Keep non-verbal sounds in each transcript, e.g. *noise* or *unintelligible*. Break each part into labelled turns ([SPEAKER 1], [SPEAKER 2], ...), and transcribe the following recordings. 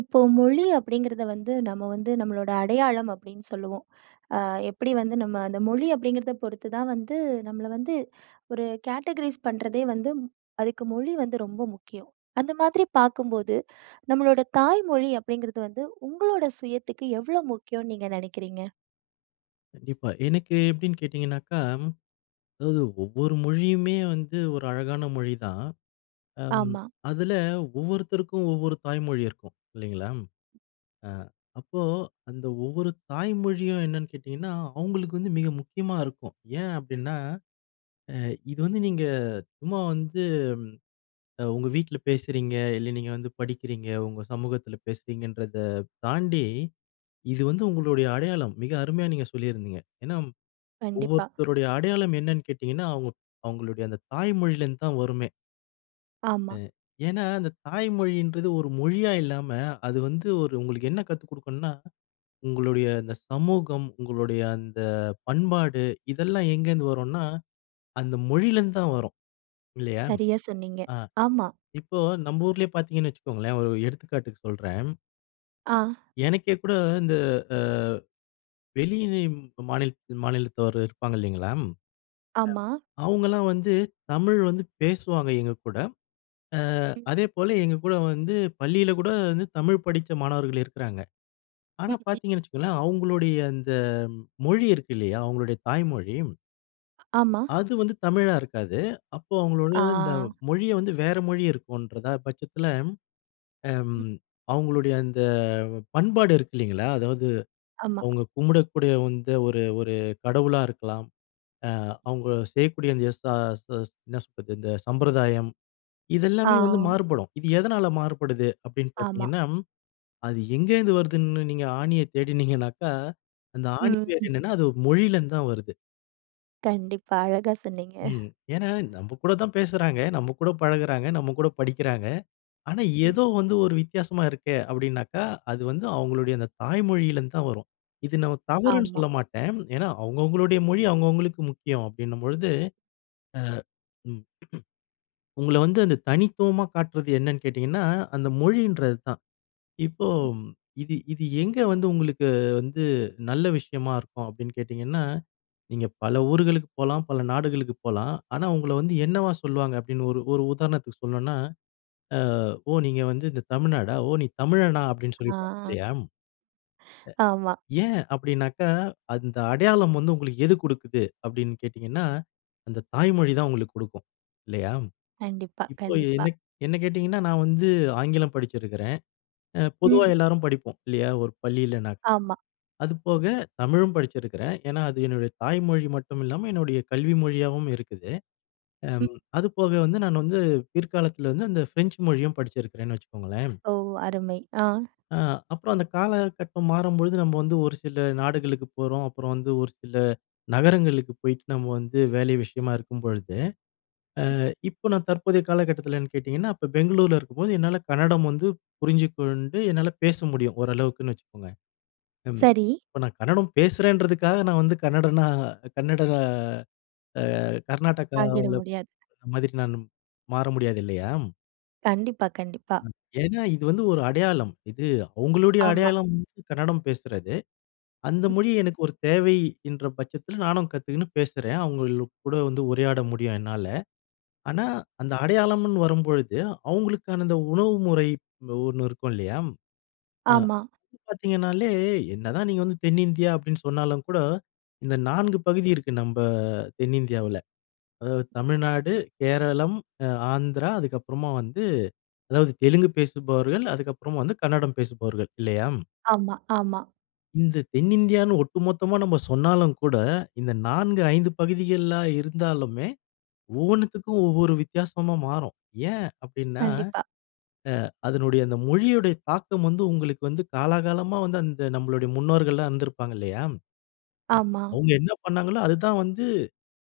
[SPEAKER 1] இப்போ மொழி அப்படிங்கிறத வந்து நம்ம வந்து நம்மளோட அடையாளம் அப்படின்னு சொல்லுவோம். அ எப்படி வந்து நம்ம அந்த மொழி அப்படிங்கிறத பொறுத்துதான் வந்து நம்மள வந்து 1 கேட்டகரீஸ் பண்ணுறதே வந்து அதுக்கு மொழி வந்து ரொம்ப முக்கியம். அந்த மாதிரி பார்க்கும்போது, நம்மளோட தாய் மொழி அப்படிங்கிறது வந்து உங்களோட சுயத்துக்கு, எவ்வளோ முக்கியம்னு நீங்க நினைக்கிறீங்க?
[SPEAKER 2] கண்டிப்பா, எனக்கு எப்படின்னு கேட்டிங்கன்னாக்கா, அதாவது ஒவ்வொரு மொழியுமே வந்து 1 அழகான மொழிதான்.
[SPEAKER 1] ஆமா.
[SPEAKER 2] அதில ஒவ்வொருத்தருக்கும் ஒவ்வொரு தாய்மொழி இருக்கும். இல்லைங்களா, அ அப்போ அந்த ஒவ்வொரு தாய்மொழியும் என்னன்னு கேட்டிங்கன்னா, அவங்களுக்கு வந்து மிக முக்கியமா இருக்கும். ஏன் அப்படின்னா, அ இது வந்து நீங்க சும்மா வந்து, அ உங்க வீட்ல பேசுறீங்க. இல்ல நீங்க வந்து படிக்கிறீங்க, உங்க சமூகத்தில பேசுறீங்கன்றத தாண்டி இது வந்து உங்களுடைய அடையாளம். மிக அருமையா நீங்க சொல்லியிருந்திங்க. ஏன்னா
[SPEAKER 1] கண்டிப்பா.
[SPEAKER 2] ஒவ்வொருத்தருடைய அடையாளம் என்னன்னு கேட்டிங்கன்னா, அவங்க அவங்களுடைய அந்த தாய் மொழியிலேருந்து தான் வருமே!
[SPEAKER 1] ஆமா.
[SPEAKER 2] ம். ஏன்னா அந்த தாய் மொழின்றது 1 மொழியா இல்லாம. அது வந்து 1 உங்களுக்கு என்ன கத்து கொடுக்கணும்னா, உங்களுடைய இந்த சமூகம், உங்களுடைய அந்த பண்பாடு, இதெல்லாம் எங்கேருந்து வரும்னா அந்த மொழியிலேருந்து தான் வரும். இல்லையா!
[SPEAKER 1] சரியா சொன்னீங்க.
[SPEAKER 2] அ
[SPEAKER 1] ஆமா.
[SPEAKER 2] இப்போ நம்ம ஊரிலயே பார்த்தீங்கன்னு வச்சுக்கோங்களேன். 1 எடுத்துக்காட்டுக்கு சொல்றேன்.
[SPEAKER 1] ஆ.
[SPEAKER 2] எனக்கே கூட இந்த அ வெளியில மாநில மாநிலத்தவர் இருப்பாங்க இல்லைங்களா? அம்
[SPEAKER 1] ஆமா.
[SPEAKER 2] அவங்களாம் வந்து தமிழ் வந்து பேசுவாங்க எங்க கூட. அ
[SPEAKER 1] ம்.
[SPEAKER 2] அதேபோல எங்க கூட வந்து பள்ளியில கூட வந்து தமிழ் படிச்ச மாணவர்கள் இருக்குறாங்க.
[SPEAKER 1] ம்.
[SPEAKER 2] ஆனா,
[SPEAKER 1] *unintelligible*
[SPEAKER 2] பார்த்தீங்கன்னு வச்சுக்கோங்களேன், அவங்களுடைய அந்த மொழி இருக்கு இல்லையா? அவங்களுடைய தாய்மொழி.
[SPEAKER 1] ஆமா.
[SPEAKER 2] அது வந்து தமிழா இருக்காது. அப்போ அவங்களோட இந்த
[SPEAKER 1] ஆ.
[SPEAKER 2] மொழிய வந்து வேற மொழி இருக்குன்றத பட்சத்தில, அம்
[SPEAKER 1] ம்.
[SPEAKER 2] அவங்களுடைய அந்த பண்பாடு இருக்கு இல்லைங்களா? அதாவது
[SPEAKER 1] ஆமா.
[SPEAKER 2] அவங்க கும்புடகூடிய வந்து ஒரு ஒரு கடவுளா இருக்கலாம். அ அவங்க செய்யக்கூடிய அந்த எஸ் ச ச என்ன சொல்றது இந்த சம்பிரதாயம்.
[SPEAKER 1] ஆ.
[SPEAKER 2] இதெல்லாமே வந்து மாறுபடும். இது எதனால மாறுபடுது அப்படின்னு
[SPEAKER 1] ஆமா.
[SPEAKER 2] பார்த்தீங்கன்னா, அது எங்கேருந்து வருதுன்னு நீங்க ஆணிய *chuckles* தேடினீங்கனாக்கா, அந்த ஆணி
[SPEAKER 1] ம்.
[SPEAKER 2] வேர் என்னென்னா அது மொழியிலேருந்து தான் வருது.
[SPEAKER 1] கண்டிப்பா அழகாசொன்னீங்க.
[SPEAKER 2] ம். ஏன்னா, நம்ப கூட தான் பேசுறாங்க, நம்ம கூட பழகுகிறாங்க, நம்ம கூட படிக்கிறாங்க. ஆனா
[SPEAKER 1] ம்.
[SPEAKER 2] ஏதோ வந்து ஒரு வித்தியாசமா இருக்கே அப்டினாக்கா, அது வந்து அவங்களுடைய அந்த தாய் மொழியில இருந்து தான் வரும். இது நான் தவறுன்னு
[SPEAKER 1] ஆமா.
[SPEAKER 2] சொல்லமாட்டேன். ஏன்னா, அவங்க அவங்களுடைய மொழி, அவங்க அவங்களுக்கு முக்கியம் அப்டின்னும் பொழுது, அ, ம் *grunts* உங்கள வந்து அந்த தனித்துவமா காட்டுறது என்னன்னு கேட்டிங்கன்னா, அந்த மொழின்றது தான். இப்போ இது இது எங்க வந்து உங்களுக்கு வந்து நல்ல விஷயமா இருக்கும் அப்டின்னு கேட்டிங்கன்னா? நீங்க பல ஊர்களுக்கு போலாம். பல நாடுகளுக்கு போலாம். ஆனா உங்கள வந்து என்னவா சொல்வாங்க அப்படின்னு ஒரு ஒரு உதாரணத்துக்கு சொல்ணுன்னா, அ "ஓ! நீங்க வந்து இந்த தமிழ்நாடா? ஓ! நீ தமிழனா? அப்டின்னு
[SPEAKER 1] அ.
[SPEAKER 2] சொல்லிப்பாங்க, இல்லையா? அ.
[SPEAKER 1] ஆமா.
[SPEAKER 2] ஏன் அப்படின்னாக்கா, அந்த அடையாளம் வந்து உங்களுக்கு எது கொடுக்குது? அப்படின்னு கேட்டீங்கன்னா, அந்த தாய்மொழி தான் உங்களுக்கு கொடுக்கும். இல்லையா?
[SPEAKER 1] கண்டிப்பா,
[SPEAKER 2] இப்போ
[SPEAKER 1] கண்டிப்பா.
[SPEAKER 2] என்ன க் என்ன கேட்டீங்கன்னா, நான் வந்து ஆங்கிலம் படிச்சிருக்கிறேன். அ பொதுவா
[SPEAKER 1] ம்.
[SPEAKER 2] எல்லாரும் படிப்போம். இல்லையா? ஒரு பள்ளியில.
[SPEAKER 1] ஆமா.
[SPEAKER 2] அதுபோக தமிழும் படிச்சிருக்கிறேன். ஏன்னா அது என்னுடைய தாய் மொழி மட்டும் இல்லாம என்னுடைய கல்வி மொழியாவும் இருக்குது. அம்
[SPEAKER 1] ம்.
[SPEAKER 2] அதுபோக வந்து நான் வந்து பிற்காலத்துல வந்து அந்த ஃப்ரெஞ்ச் மொழியும் படிச்சிருக்கிறேன்னு வச்சுக்கோங்களேன்.
[SPEAKER 1] ஓ! அருமை. ஆ.
[SPEAKER 2] அ அப்றம் அந்த காலகட்டம் மாறும்பொழுது நம்ம வந்து ஒரு சில நாடுகளுக்கு போறோம். அப்றம் வந்து ஒரு சில நகரங்களுக்கு போயிட்டு நம்ம வந்து வேலை விஷயமா இருக்கும் பொழுது. அ
[SPEAKER 1] ம்.
[SPEAKER 2] இப்போ நான் தற்போதைய காலகட்டத்திலனு கேட்டிங்கன்னா, அப்போ பெங்களூர்ல இருக்கும்போது என்னால கன்னடம் வந்து புரிஞ்சுக்கொண்டு என்னால பேச முடியும் ஓரளவுக்குன்னு வச்சுக்கோங்க. ம்.
[SPEAKER 1] சரி.
[SPEAKER 2] இப்போ நான் கன்னடம் பேசுறேன்றதுக்காக நான் வந்து கன்னடனா கன்னட அ
[SPEAKER 1] ஆகிட
[SPEAKER 2] கர்நாடகாவில *unintelligible*
[SPEAKER 1] முடியாது.
[SPEAKER 2] மாதிரி நானும் மாற முடியாது இல்லையா?
[SPEAKER 1] கண்டிப்பா, கண்டிப்பா.
[SPEAKER 2] ம். ஏன்னா இது வந்து ஒரு அடையாளம். இது அவங்களுடைய
[SPEAKER 1] ஆமா.
[SPEAKER 2] அடையாளம் கன்னடம் பேசுறது. அந்த மொழி
[SPEAKER 1] ம்.
[SPEAKER 2] எனக்கு ஒரு தேவை என்ற பட்சத்துல நானும் கத்துக்குன்னு பேசுறேன், அவங்கள கூட வந்து உரையாட முடியும் என்னால. ஆனா,
[SPEAKER 1] ம்.
[SPEAKER 2] அந்த அடையாளம்னு வரும்பொழுது, அவங்களுக்கான அந்த உணவு முறை ஒண்ணு னோ இருக்கும் இல்லையா? அ
[SPEAKER 1] ஆமா.
[SPEAKER 2] இப்ப பாத்தீங்கன்னாலே என்னதான் நீங்க வந்து தென்னிந்தியா அப்டின்னு சொன்னாலும் கூட, இந்த 4 பகுதி இருக்கு நம்ம தென்னிந்தியாவுல. அதாவது தமிழ்நாடு, கேரளம், அ ஆந்திரா அதுக்கப்புறமா வந்து, அதாவது தெலுங்கு பேசுபவர்கள், அதுக்கப்புறமா வந்து கன்னடம் பேசுபவர்கள் இல்லையா?
[SPEAKER 1] ஆமா, ஆமா.
[SPEAKER 2] இந்த தென்னிந்தியான்னு ஒட்டுமொத்தமா நம்ம சொன்னாலும் கூட, இந்த 4, 5 பகுதிகளா இருந்தாலுமே, ஒவ்வொன்னத்துக்கும் ஒவ்வொரு வித்தியாசமா மாறும். ஏன் அப்டின்னா,
[SPEAKER 1] கண்டிப்பா.
[SPEAKER 2] அ அதனுடைய அந்த மொழியோட தாக்கம் வந்து உங்களுக்கு வந்து காலாகாலமா வந்து அந்த நம்மளுடைய முன்னோர்கள்லாம் இருந்திருப்பாங்க இல்லையா? அ
[SPEAKER 1] ஆமா.
[SPEAKER 2] அவங்க என்ன பண்ணாங்களோ அதுதான் வந்து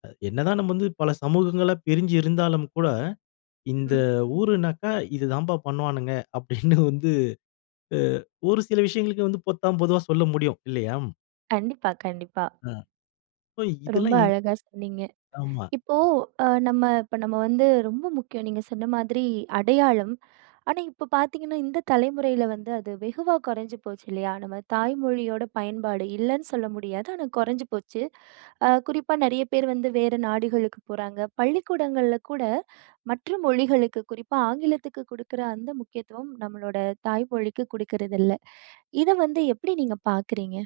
[SPEAKER 2] அ என்னதான் நம்ம வந்து பல சமூகங்களா பிரிஞ்சி இருந்தாலும் கூட, இந்த
[SPEAKER 1] ம்.
[SPEAKER 2] ஊருன்னாக்கா இது தான்பா பண்ணுவானுங்க, அப்டின்னு வந்து *chuckles* அ ஒரு சில விஷயங்களுக்கு வந்து பொத்தாம்பொதுவா சொல்ல முடியும். இல்லையா?
[SPEAKER 1] கண்டிப்பா, கண்டிப்பா.
[SPEAKER 2] ஆ இப்ப
[SPEAKER 1] ரொம்ப
[SPEAKER 2] இதெல்லாம் எவ்
[SPEAKER 1] அழகா சொன்னீங்க.
[SPEAKER 2] ஆமா.
[SPEAKER 1] இப்போ அ நம்ப இப்போ நம்ப வந்து ரொம்ப முக்கியம் நீங்க சொன்ன மாதிரி அடையாளம். ஆனா, இப்ப பாத்தீங்கன்னா, இந்த தலைமுறையில வந்து அது வெகுவா குறைஞ்சு போச்சு இல்லயா? நம்ப தாய் மொழியோட பயன்பாடு இல்லன்னு சொல்ல முடியாது. ஆனா, குறைஞ்சு போச்சு. அ குறிப்பா நெறைய பேர் வந்து வேற நாடுகளுக்கு போறாங்க. பள்ளிக்கூடங்கள்ல கூட மற்ற மொழிகளுக்கு, குறிப்பா ஆங்கிலத்துக்கு குடுக்குற அந்த முக்கியத்துவம் நம்பளோட தாய் மொழிக்கு குடுக்கறது இல்ல, இத வந்து எப்படி நீங்க பாக்குறீங்க?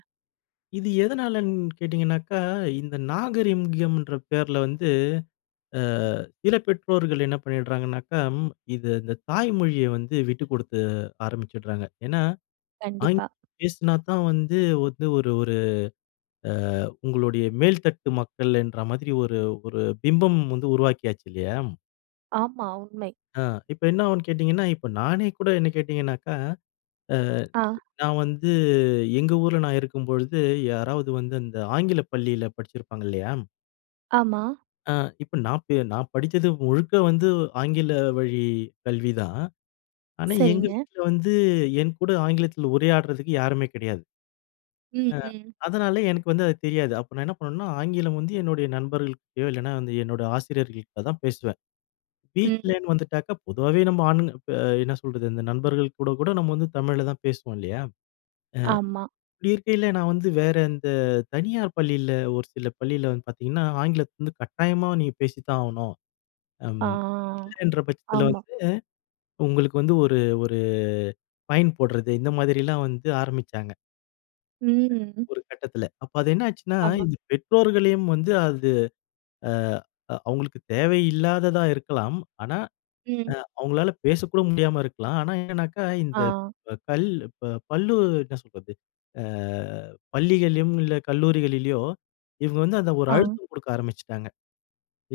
[SPEAKER 2] இது எதனாலன்னு கேட்டிங்கனாக்கா, இந்த நாகரிகம்ன்ற பேருல வந்து, அ சில பெற்றோர்கள் என்ன பண்ணிடுறாங்கனாக்கா, இது இந்த தாய் மொழிய வந்து விட்டு குடுத்து ஆரம்பிச்சிடுறாங்க. ஏன்னா,
[SPEAKER 1] கண்டிப்பா.
[SPEAKER 2] ஆங்கிலம் பேசுனா தான் வந்து வந்து ஒரு ஒரு அ உங்களுடைய மேல்தட்டு மக்கள் என்ற மாதிரி ஒரு ஒரு பிம்பம் வந்து உருவாக்கியாச்சு இல்லயா?
[SPEAKER 1] ஆமா உண்மை.
[SPEAKER 2] ஆ இப்ப என்ன ஆகும்னு கேட்டிங்கன்னா, இப்ப நானே கூட என்ன கேட்டிங்கனாக்கா, அ
[SPEAKER 1] ஆ.
[SPEAKER 2] நான் வந்து எங்க ஊருல நான் இருக்கும்பொழுது யாராவது வந்து அந்த ஆங்கிலப் பள்ளியில படிச்சிருப்பாங்க, இல்லயா?
[SPEAKER 1] ஆமா.
[SPEAKER 2] அ இப்போ நான் பி நான் படிச்சது முழுக்க வந்து ஆங்கில வழி கல்வி தான். ஆனா, எங்க
[SPEAKER 1] சரிங்க.
[SPEAKER 2] வீட்ல வந்து என்கூட ஆங்கிலத்ல உரையாடுறதுக்கு யாருமே கிடையாது.
[SPEAKER 1] ம்,
[SPEAKER 2] அ
[SPEAKER 1] ம்.
[SPEAKER 2] அதனால எனக்கு வந்து அது தெரியாது. அப்போ நான் என்ன பண்ணுவேன்னா, ஆங்கிலம் வந்து என்னுடைய நண்பர்கள்ட்டயோ இல்லனா வந்து என்னோட ஆசிரியர்கள்ட்ட தான் பேசுவேன்.
[SPEAKER 1] ம்.
[SPEAKER 2] வீட்லன்னு வந்துட்டாக்கா பொதுவாவே நம்ம ஆண், ப என்ன சொல்றது, இந்த நண்பர்கள் கூட கூட நம்ம வந்து தமிழ்ல தான் பேசுவோம், இல்லையா. அ
[SPEAKER 1] ஆமா.
[SPEAKER 2] இப்டி இருக்கைல, நான் வந்து வேற இந்த தனியார் பள்ளியில ஒரு சில பள்ளியில வந்து பாத்தீங்கன்னா, ஆங்கிலத்த வந்து கட்டாயமா நீங்க பேசித்தான் ஆகணும். அம்
[SPEAKER 1] ஆ,
[SPEAKER 2] *smacks lips* இல்லைன்ற பட்சத்தில
[SPEAKER 1] ஆமா.
[SPEAKER 2] வந்து உங்களுக்கு வந்து ஒரு ஒரு ஃபைன் போடுறது இந்த மாதிரிலாம் வந்து ஆரம்பிச்சாங்க.
[SPEAKER 1] ம்.
[SPEAKER 2] ஒரு கட்டத்தில. அப்போ அது என்னாச்சுன்னா,
[SPEAKER 1] ஆமா.
[SPEAKER 2] இது பெற்றோர்களையும் வந்து அது அ அவுங்களுக்கு தேவை இல்லாததா இருக்கலாம், ஆனா
[SPEAKER 1] ம்.
[SPEAKER 2] அ அவுங்களால பேசக்கூட முடியாம இருக்கலாம். ஆனா என்னன்னாக்கா, இந்த
[SPEAKER 1] ஆ.
[SPEAKER 2] கல் இப்போ பள்ளி என்ன சொல்றது அ பள்ளிகள்லயும் இல்ல கல்லூரிகளிலயோ, இவுங்க வந்து அந்த ஒரு
[SPEAKER 1] ஆ.
[SPEAKER 2] அழுத்தம் குடுக்க ஆரம்பிச்சுட்டாங்க.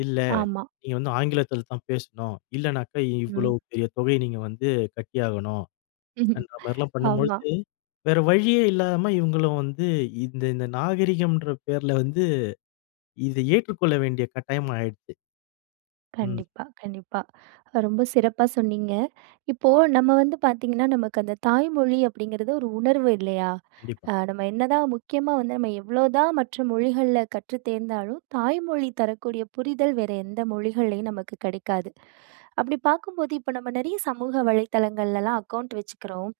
[SPEAKER 2] “இல்ல,
[SPEAKER 1] ஆமா.
[SPEAKER 2] நீ வந்து ஆங்கிலத்தில் தான் பேசணும். இல்லனாக்கா இவ்வளோ
[SPEAKER 1] ம்.
[SPEAKER 2] பெரிய தொகைய நீங்க வந்து கட்டியாகணும்”
[SPEAKER 1] ம்ஹ்ம்,
[SPEAKER 2] என்ற மாரிலாம்
[SPEAKER 1] ஆமா.
[SPEAKER 2] பண்ணம்பொழுது, வேற வழியே இல்லாம இவுங்களும் வந்து இந்த இந்த நாகரிகம்ன்ற பேர்ல வந்து, இதை ஏற்றுக்கொள்ள வேண்டிய கட்டாயம் ஆயிடுச்சு. ம்.
[SPEAKER 1] கண்டிப்பா, கண்டிப்பா. ரொம்ப சிறப்பா சொன்னீங்க. இப்போ நம்ம வந்து பாத்தீங்கன்னா, நமக்கு அந்த தாய் மொழி அப்படிங்கிறது ஒரு உணர்வு இல்லையா? அ
[SPEAKER 2] கண்டிப்பா.
[SPEAKER 1] நம்ம என்னதான் முக்கியமா வந்து நம்ம எவ்ளோதான் மற்ற மொழிகள்ல கற்றுத் தேர்ந்தாலும், தாய்மொழி தரக்கூடிய புரிதல், வேற எந்த மொழிகள்லயும் நமக்கு கிடைக்காது. அப்டி பாக்கும்போது, இப்ப நம்ம நெறைய சமூக வலைதளங்கள்லலாம் அக்கவுண்ட் வெச்சுக்கறோம்.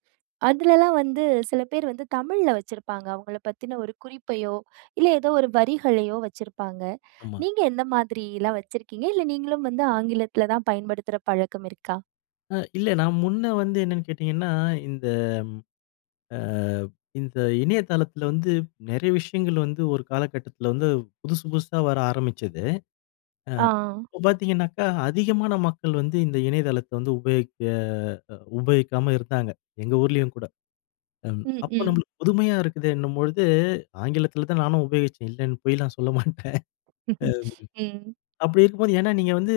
[SPEAKER 1] அதுலலாம் வந்து சில பேர் வந்து தமிழ்ல வச்சிருப்பாங்க. அவுங்கள பத்தின ஒரு குறிப்பையோ, இல்ல ஏதோ ஒரு வரிகளயோ வச்சிருப்பாங்க.
[SPEAKER 2] ஆமா.
[SPEAKER 1] நீங்க எந்த மாதிரி எல்லாம் வச்சிருக்கீங்க? இல்ல நீங்களும் வந்து ஆங்கிலத்தில தான் பயன்படுத்துற பழக்கம் இருக்கா?
[SPEAKER 2] அ இல்ல நான் முன்ன வந்து என்னன்னு கேட்டிங்கன்னா, இந்த ஆ இந்த இணையதளத்தில வந்து நிறைய விஷயங்கள் வந்து ஒரு காலக்கட்டத்தில வந்து புதுசு புதுசா வர ஆரம்பிச்சது, அ
[SPEAKER 1] ஆ.
[SPEAKER 2] இப்போ பார்த்தீங்கனாக்கா, அதிகமான மக்கள் வந்து இந்த இணையதளத்த வந்து உபயோகிக்க உபயோகிக்காம இருந்தாங்க, எங்க ஊரிலேயும் கூட, ம்
[SPEAKER 1] ம்
[SPEAKER 2] அப்போ
[SPEAKER 1] ம்.
[SPEAKER 2] நம்மளுக்கு புதுமையா இருக்குதேன்னும் பொழுது, ஆங்கிலத்தில தான் நானும் உபயோகிச்சேன் இல்லைன்னு பொய்லாம் சொல்ல மாட்டேன்,
[SPEAKER 1] *chuckles* ம்.
[SPEAKER 2] அப்படி இருக்கும்போது ஏன்னா நீங்க வந்து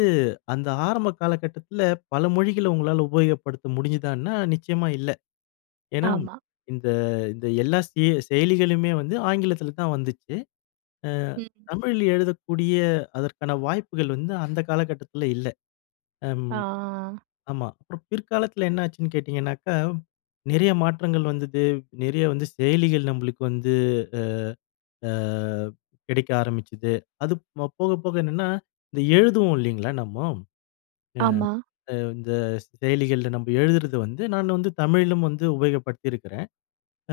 [SPEAKER 2] அந்த ஆரம்ப காலகட்டத்தில பல மொழிகள உங்களால உபயோகப்படுத்த முடிஞ்சிதானா? நிச்சயமா இல்ல, ஏன்னா
[SPEAKER 1] ஆமா.
[SPEAKER 2] இந்த இந்த எல்லா செ செயலிகளுமே வந்து ஆங்கிலத்தில தான் வந்துச்சு, ஆ
[SPEAKER 1] ம்.
[SPEAKER 2] தமிழில எழுதக்கூடிய அதற்கான வாய்ப்புகள் வந்து அந்த காலகட்டத்தில இல்ல, அம்
[SPEAKER 1] ஆ. ஆ. ஆ.
[SPEAKER 2] ஆமா. அப்புறம் பிற்காலத்தில என்ன ஆச்சுன்னு கேட்டிங்கனாக்கா, நிறைய மாற்றங்கள் வந்தது, நிறைய வந்து செயலிகள் நம்மளுக்கு வந்து அ ஆ கிடைக்க ஆரம்பிச்சுது, அது ப் போக போக என்னென்னா, இந்த எழுதுவோம் இல்லைங்களா? நம்மோ,
[SPEAKER 1] ஆமா.
[SPEAKER 2] ஆ இந்த செயலிகளில நம்ம எழுதுறது வந்து நான் வந்து தமிழிலும் வந்து உபயோகப்படுத்தியிருக்கிறேன்,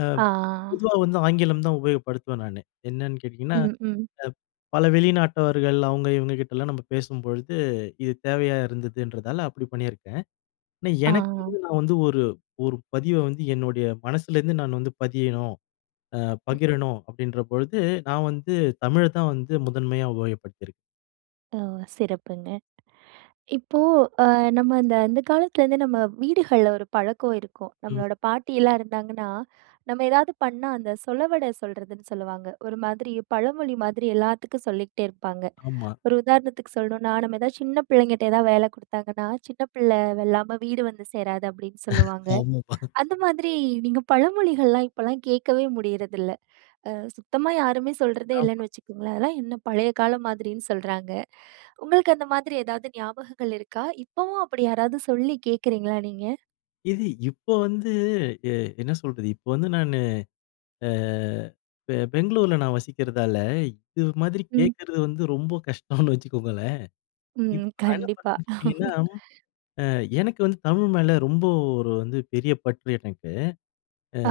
[SPEAKER 2] அ
[SPEAKER 1] ஆ.
[SPEAKER 2] பொதுவா வந்து ஆங்கிலம் தான் உபயோகப்படுத்துவேன் நானு, என்னன்னு கேட்டீங்கன்னா,
[SPEAKER 1] ம். ம்.
[SPEAKER 2] அ பல வெளிநாட்டவர்கள் அவங்க இவங்க கிட்டலாம் நம்ம பேசும்பொழுது, இது தேவையா இருந்ததுன்றதால அப்படி பண்ணியிருக்கேன், ஆனா எனக்கு
[SPEAKER 1] ஆ.
[SPEAKER 2] வந்து நான் வந்து ஒரு ஒரு பதிவ வந்து என்னுடைய மனசுலேருந்து நான் வந்து பதியணும், ஆ
[SPEAKER 1] ம்.
[SPEAKER 2] பகிரணும் அப்படின்ற பொழுது நான் வந்து தமிழ தான் வந்து முதன்மையா உபயோகப்படுத்தியிருக்கேன்.
[SPEAKER 1] ஓ! சிறப்புங்க. இப்போ அ நம்ம இந்த அந்த காலத்துலேருந்து நம்ம வீடுகள்ல ஒரு பழக்கம் இருக்கும்.
[SPEAKER 2] ம்.
[SPEAKER 1] நம்மளோட பாட்டியெல்லாம் இருந்தாங்கன்னா, நம்ம ஏதாவது பண்ணா அந்த சொலவட சொல்றதுனு சொல்லுவாங்க ஒரு மாதிரி பழமொழி மாதிரி எல்லாத்துக்கு சொல்லிகிட்டே இருப்பாங்க.
[SPEAKER 2] ஆமா.
[SPEAKER 1] ஒரு உதாரணத்துக்கு சொல்லணும்னா நம்ம எதாவது சின்ன பிள்ளைங்கிட்ட எதாவது வேல குடுத்தாங்கன்னா "சின்ன பிள்ள வெல்லாம வீடு வந்து சேராது" அப்படின்னு
[SPEAKER 2] *chuckles*
[SPEAKER 1] சொல்லுவாங்க.
[SPEAKER 2] ஆமாமா.
[SPEAKER 1] அந்த மாதிரி நீங்க பழமொழிகள்லா இப்போலாம் கேட்கவே முடியறதில்லை. ஆ சுத்தமா யாருமே சொல்ரதே
[SPEAKER 2] ஆமா.
[SPEAKER 1] இல்லனு வச்சுக்கோங்களேன். அதெல்லாம் என்ன பழைய காலம் மாதிரினு சொல்றாங்க. உங்களுக்கு அந்த மாதிரி எதாவது ஞாபகங்கள் இருக்கா? இப்பவு அப்படி யாராவது சொல்லி கேக்றீங்களா நீங்க?
[SPEAKER 2] இது இப்ப வந்து அ என்ன சொல்றது. இப்ப வந்து நானு ஆ பெ பெங்களூர்ல நான் வசிக்கிறதால இது மாதிரி
[SPEAKER 1] ம்.
[SPEAKER 2] கேட்கிறது வந்து ரொம்ப கஷ்டம்னு வச்சுக்கோங்களேன். இப்ப
[SPEAKER 1] ம்.
[SPEAKER 2] நான் என்ன
[SPEAKER 1] கண்டிப்பா.
[SPEAKER 2] பண்ணுவேன்னு கேட்டிங்கன்னா,
[SPEAKER 1] *laughs*
[SPEAKER 2] ஆ எனக்கு வந்து தமிழ் மேல ரொம்ப ஒரு வந்து பெரிய பற்று எனக்கு.
[SPEAKER 1] ஆ.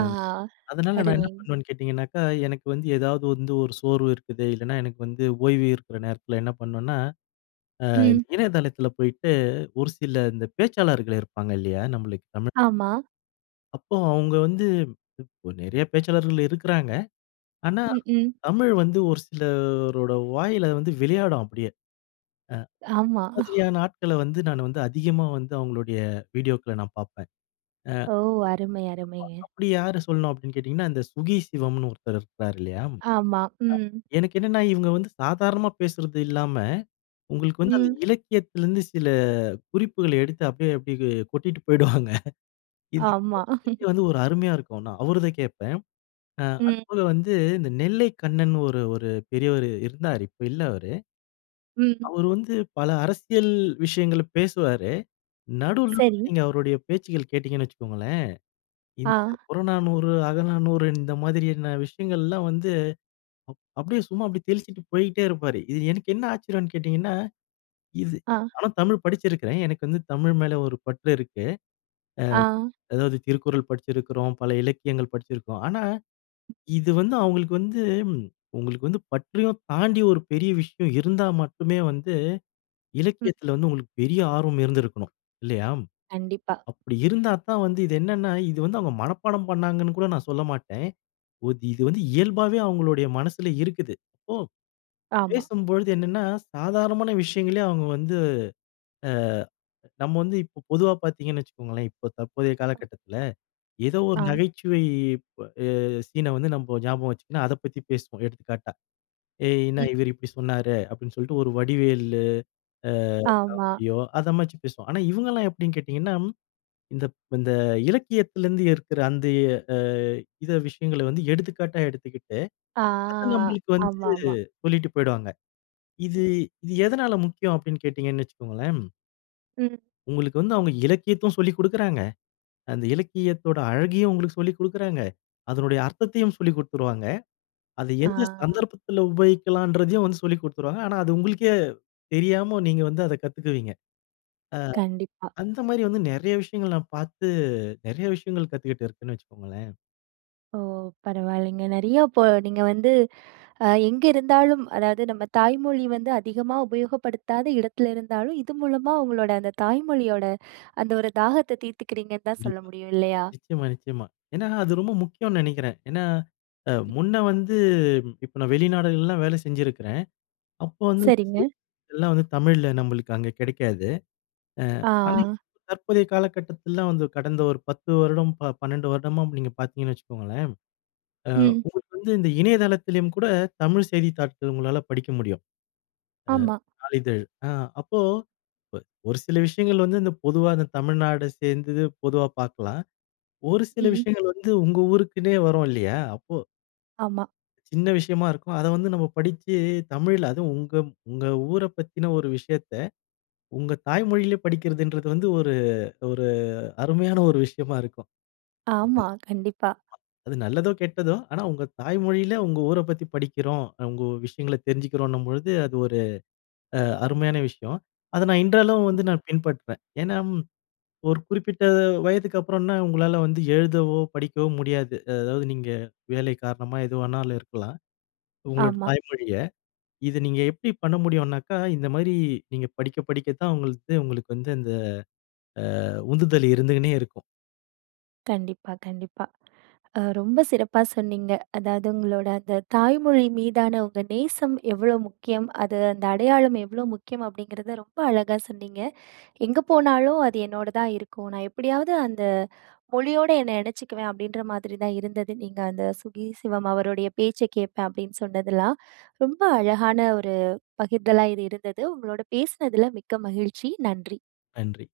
[SPEAKER 2] ஆ அதனால நான் என்ன
[SPEAKER 1] அருமை.
[SPEAKER 2] பண்ணுவேன்னு கேட்டிங்கனாக்கா, எனக்கு வந்து ஏதாவது வந்து ஒரு சோர்வு இருக்குது இல்லைனா எனக்கு வந்து ஓய்வு இருக்கிற நேரத்தில என்ன பண்ணுவேனா,
[SPEAKER 1] ம்.
[SPEAKER 2] இணையதளத்தில போயிட்டு ஒரு சில இந்த பேச்சாளர்கள் இருப்பாங்க இல்லையா? நம்மளுக்கு தமிழ்
[SPEAKER 1] ஆமா.
[SPEAKER 2] அப்போ, அவங்க வந்து நெறைய பேச்சாளர்கள் இருக்குறாங்க. ஆனா,
[SPEAKER 1] ம். ம்.
[SPEAKER 2] தமிழ் வந்து ஒரு சிலரோட வாயில வந்து வெளையாடும் அப்படியே.
[SPEAKER 1] ஆமா.
[SPEAKER 2] அ இந்த
[SPEAKER 1] *chuckles*
[SPEAKER 2] மாதிரியான ஆட்களை வந்து நானு வந்து அதிகமா வந்து அவங்களுடைய வீடியோக்கள நான் பாப்பேன். அ
[SPEAKER 1] ஓ! அருமை, அருமைங்க.
[SPEAKER 2] அப்போ அப்படி யார சொல்லணும் அப்டீன்னு கேட்டீங்கன்னா, இந்த சுகி சிவம்ன்னு ஒருத்தரு இருக்குறாரு இல்லையா? அ
[SPEAKER 1] ஆமா. ம்.
[SPEAKER 2] எனக்கு என்னன்னா, இவங்க வந்து சாதாரணமா பேசுறது இல்லாம உங்களுக்கு வந்து அந்த
[SPEAKER 1] ம்.
[SPEAKER 2] இலக்கியத்துலேருந்து சில குறிப்புகள எடுத்து அப்படியே அப்படியே கொட்டிட்டு போயிடுவாங்க. இது
[SPEAKER 1] ஆமா.
[SPEAKER 2] கேட்கறதுக்கே
[SPEAKER 1] *laughs*
[SPEAKER 2] வந்து ஒரு அருமையா இருக்கும் ஆனா. அவருத கேட்பேன். அ
[SPEAKER 1] ம்.
[SPEAKER 2] அதுபோல வந்து இந்த நெல்லை கண்ணன்னு ஒரு ஒரு பெரியவர் இருந்தாரு, இப்ப இல்ல அவரு.
[SPEAKER 1] ம்.
[SPEAKER 2] அவரு வந்து பல அரசியல் விஷயங்கள பேசுவாரு. நடுவுலருந்து
[SPEAKER 1] சரி.
[SPEAKER 2] நீங்க அவருடைய பேச்சுகள் கேட்டீங்கன்னு வச்சுக்கோங்களேன். இந்த
[SPEAKER 1] ஆ.
[SPEAKER 2] புறநானூறு, அகநானூறு இந்த மாதிரியான விஷயங்கள்லாம் வந்து அப் அப்படியே சும்மா அப்படியே தெளிச்சுட்டு போய்ட்டே இருப்பாரு. இது எனக்கு என்ன ஆச்சரியம்ன்னு கேட்டீங்கன்னா, இது
[SPEAKER 1] ஆ.
[SPEAKER 2] ஆனா தமிழ் படிச்சிருக்குறேன். எனக்கு வந்து தமிழ் மேல ஒரு பற்று இருக்கு.
[SPEAKER 1] ஆ.
[SPEAKER 2] அ அதாவது திருக்குறள் படிச்சிருக்குறோம். பல இலக்கியங்கள் படிச்சுருக்கோம். ஆனா,
[SPEAKER 1] ம்.
[SPEAKER 2] இது வந்து அவங்களுக்கு வந்து, உங்களுக்கு வந்து பற்றையும் தாண்டி ஒரு பெரிய விஷயம் இருந்தா மட்டுமே வந்து
[SPEAKER 1] ம்.
[SPEAKER 2] இலக்கியத்துல வந்து உங்களுக்கு பெரிய ஆர்வம் இருந்துருக்கனும் இல்லையா?
[SPEAKER 1] கண்டிப்பா.
[SPEAKER 2] அப்படி இருந்தா தான் வந்து, இது என்னன்னா இது வந்து அவங்க மனப்பாடம் பண்ணாங்கன்னு கூட நான் சொல்ல மாட்டேன். ஒது இது வந்து இயல்பாவே அவங்களுடைய மனசுல இருக்குது. அப்போ
[SPEAKER 1] ஆமா.
[SPEAKER 2] பேசும்பொழுது என்னன்னா, சாதாரணமான விஷயங்களயே அவங்க வந்து அ நம்ப வந்து இப்ப பொதுவா பாத்தீங்கன்னு வச்சுக்கோங்களேன், இப்ப தற்போதைய காலக்கட்டத்துல. ஏதோ ஒரு
[SPEAKER 1] ஆ.
[SPEAKER 2] நகைச்சுவை இப் அ சீன வந்து நம்போ ஞாபகம் வச்சுக்குனா அத பத்தி பேசுவோம். எடுத்துக்காட்டா, "ஏய்! என்னா
[SPEAKER 1] ம்.
[SPEAKER 2] இவரு இப்படி சொன்னாரு." அப்படீன்னு சொல்லிட்டு ஒரு வடிவேலு அ
[SPEAKER 1] ஆமா.
[SPEAKER 2] காமெடியோ, அத மாதிரி பேசுவோம். ஆனா, இவங்கல்லாம் எப்படீன்னு கேட்டீங்கன்னா, இந்த ப் இந்த இலக்கியத்துலருந்து இருக்குற அந்த அ இத விஷயங்கள வந்து எடுத்துக்காட்டா எடுத்துக்கிட்டு,
[SPEAKER 1] ஆ.
[SPEAKER 2] அத நம்மளுக்கு வந்து
[SPEAKER 1] ஆமாமா.
[SPEAKER 2] சொல்லிட்டு போய்டுவாங்க.
[SPEAKER 1] ம்.
[SPEAKER 2] இது இது எதுனால முக்கியம் அப்படீன்னு கேட்டீங்கன்னு வச்சுக்கோங்களேன்.
[SPEAKER 1] ம்.
[SPEAKER 2] உங்களுக்கு வந்து அவங்க இலக்கியமும் சொல்லிக் குடுக்குறாங்க, அந்த இலக்கியத்தோட அழகையும் உங்களுக்கு சொல்லிக் குடுக்குறாங்க, அதனுடைய அர்த்தத்தையும் சொல்லிக் குடுத்துருவாங்க, அத எந்த
[SPEAKER 1] ஆ.
[SPEAKER 2] சந்தர்ப்பத்துல உபயோகிக்கலாம்ன்றதையும் வந்து சொல்லிக் குடுத்துருவாங்க. ஆனா அது உங்களுக்கே தெரியாம நீங்க வந்து அத கத்துக்குவீங்க. அ
[SPEAKER 1] கண்டிப்பா.
[SPEAKER 2] அந்த மாரி வந்து நெறைய விஷயங்கள் நான் பார்த்து நெறைய விஷயங்கள் கத்துக்கிட்டு இருக்கேன்னு வெச்சுக்கோங்களேன்.
[SPEAKER 1] ஓ! பரவாயில்லங்க. நெறைய இப்போ நீங்க வந்து, அ எங்க இருந்தாலும் அதாவது நம்ம தாய்மொழி வந்து அதிகமா உபயோகப்படுத்தாத இடத்துல இருந்தாலும், இது மூலமா உங்களோட அந்த தாய்மொழியோட அந்த ஒரு தாகத்த தீத்துக்கிறீங்கன்னு தான் சொல்ல
[SPEAKER 2] கண்டிப்பா.
[SPEAKER 1] முடியும். இல்லயா?
[SPEAKER 2] நிச்சயமா, நிச்சயமா. ஏனா அது ரொம்ப முக்கியோன்னு நெனைக்கிறேன். ஏனா, அ
[SPEAKER 1] ம்.
[SPEAKER 2] முன்ன வந்து இப்ப நான் வெளிநாடுகள்லலாம் வேல செஞ்சிருக்குறேன். அப்போ வந்து இந்த
[SPEAKER 1] சரிங்க.
[SPEAKER 2] செய்தித்தாள்கள்லாம் வந்து தமிழ்ல நம்மளுக்கு அங்க கிடைக்காது. அ ஆனா
[SPEAKER 1] ஆ.
[SPEAKER 2] இப் தற்போதைய காலகட்டத்துல வந்து கடந்த ஒரு 10 வருடம் ப 12 வருடமா நீங்க பார்த்தீங்கன்னு வச்சுக்கோங்களேன், அ
[SPEAKER 1] ம்.
[SPEAKER 2] உங்களுக்கு வந்து இந்த இணையதளத்துலயும் கூட, தமிழ் செய்தித்தாள்கள் உங்களால படிக்க முடியும். அ
[SPEAKER 1] ஆமா.
[SPEAKER 2] "நாளிதழ்" அ அப்போ ஒரு சில விஷயங்கள் வந்து, இந்தப் பொதுவா தமிழ்நாடு சேர்ந்தது பொதுவா பார்க்கலாம். ஒரு சில
[SPEAKER 1] ம்.
[SPEAKER 2] விஷயங்கள் வந்து உங்க ஊருக்குனே வரும் இல்லையா, அப்போ
[SPEAKER 1] ஆமா.
[SPEAKER 2] சின்ன விஷயமா இருக்கும். அத வந்து நம்ம படிச்சு தமிழ்ல அதுவும் உங்க உங்க ஊர பத்தின ஒரு விஷயத்த உங்க தாய் மொழியில படிக்கிறதுன்றது வந்து ஒரு ஒரு அருமையான ஒரு விஷயமா இருக்கும். அது
[SPEAKER 1] ஆமா, கண்டிப்பா.
[SPEAKER 2] அது நல்லதோ! கெட்டதோ! ஆனா உங்க தாய்மொழில உங்க ஊர பத்தி படிக்கிறோம். உங்க விஷயங்கள தெரிஞ்சிக்கிறோன்னும்பொழுது அது ஒரு அ அருமையான விஷயம். அத நான் இன்றளவும் வந்து நான் பின்பற்றுவேன். ஏனா ம், ஒரு குறிப்பிட்ட வயதுக்கு அப்புறன்னா உங்களால வந்து எழுதவோ! படிக்கவோ! முடியாது. அதாவது நீங்க வேலை காரணமா எது வேணாலும் இருக்கலாம். உங்களோட
[SPEAKER 1] ஆமா.
[SPEAKER 2] தாய்மொழிய, இத நீங்க எப்டி பண்ண முடியும்னாக்கா, இந்தமாரி நீங்க படிக்க படிக்க தான் உங்களது உங்களுக்கு வந்து அந்த அ உந்துதல் இருந்துட்டே இருக்கும்.
[SPEAKER 1] கண்டிப்பா, கண்டிப்பா. அ ரொம்ப சிறப்பா சொன்னீங்க. அதாவது உங்களோட அந்த தாய்மொழி மீதான உங்க நேசம் எவ்ளோ முக்கியம். அது அந்த அடையாளம் எவ்ளோ முக்கியம் அப்டிங்கிறத ரொம்ப அழகா சொன்னீங்க. எங்க போனாலும் அது என்னோட தான் இருக்கும். நான் எப்டியாவது அந்த மொழியோட என்ன இணச்சிக்குவேன் அப்டின்ற மாதிரி தான் இருந்தது. நீங்க அந்த "சுகி சிவம்" அவருடைய பேச்ச கேட்பேன் அப்டின்னு சொன்னதெல்லாம். ரொம்ப அழகான ஒரு பகிர்தலா இது இருந்தது. உங்களோட பேசனதில மிக்க மகிழ்ச்சி. நன்றி.
[SPEAKER 2] நன்றி.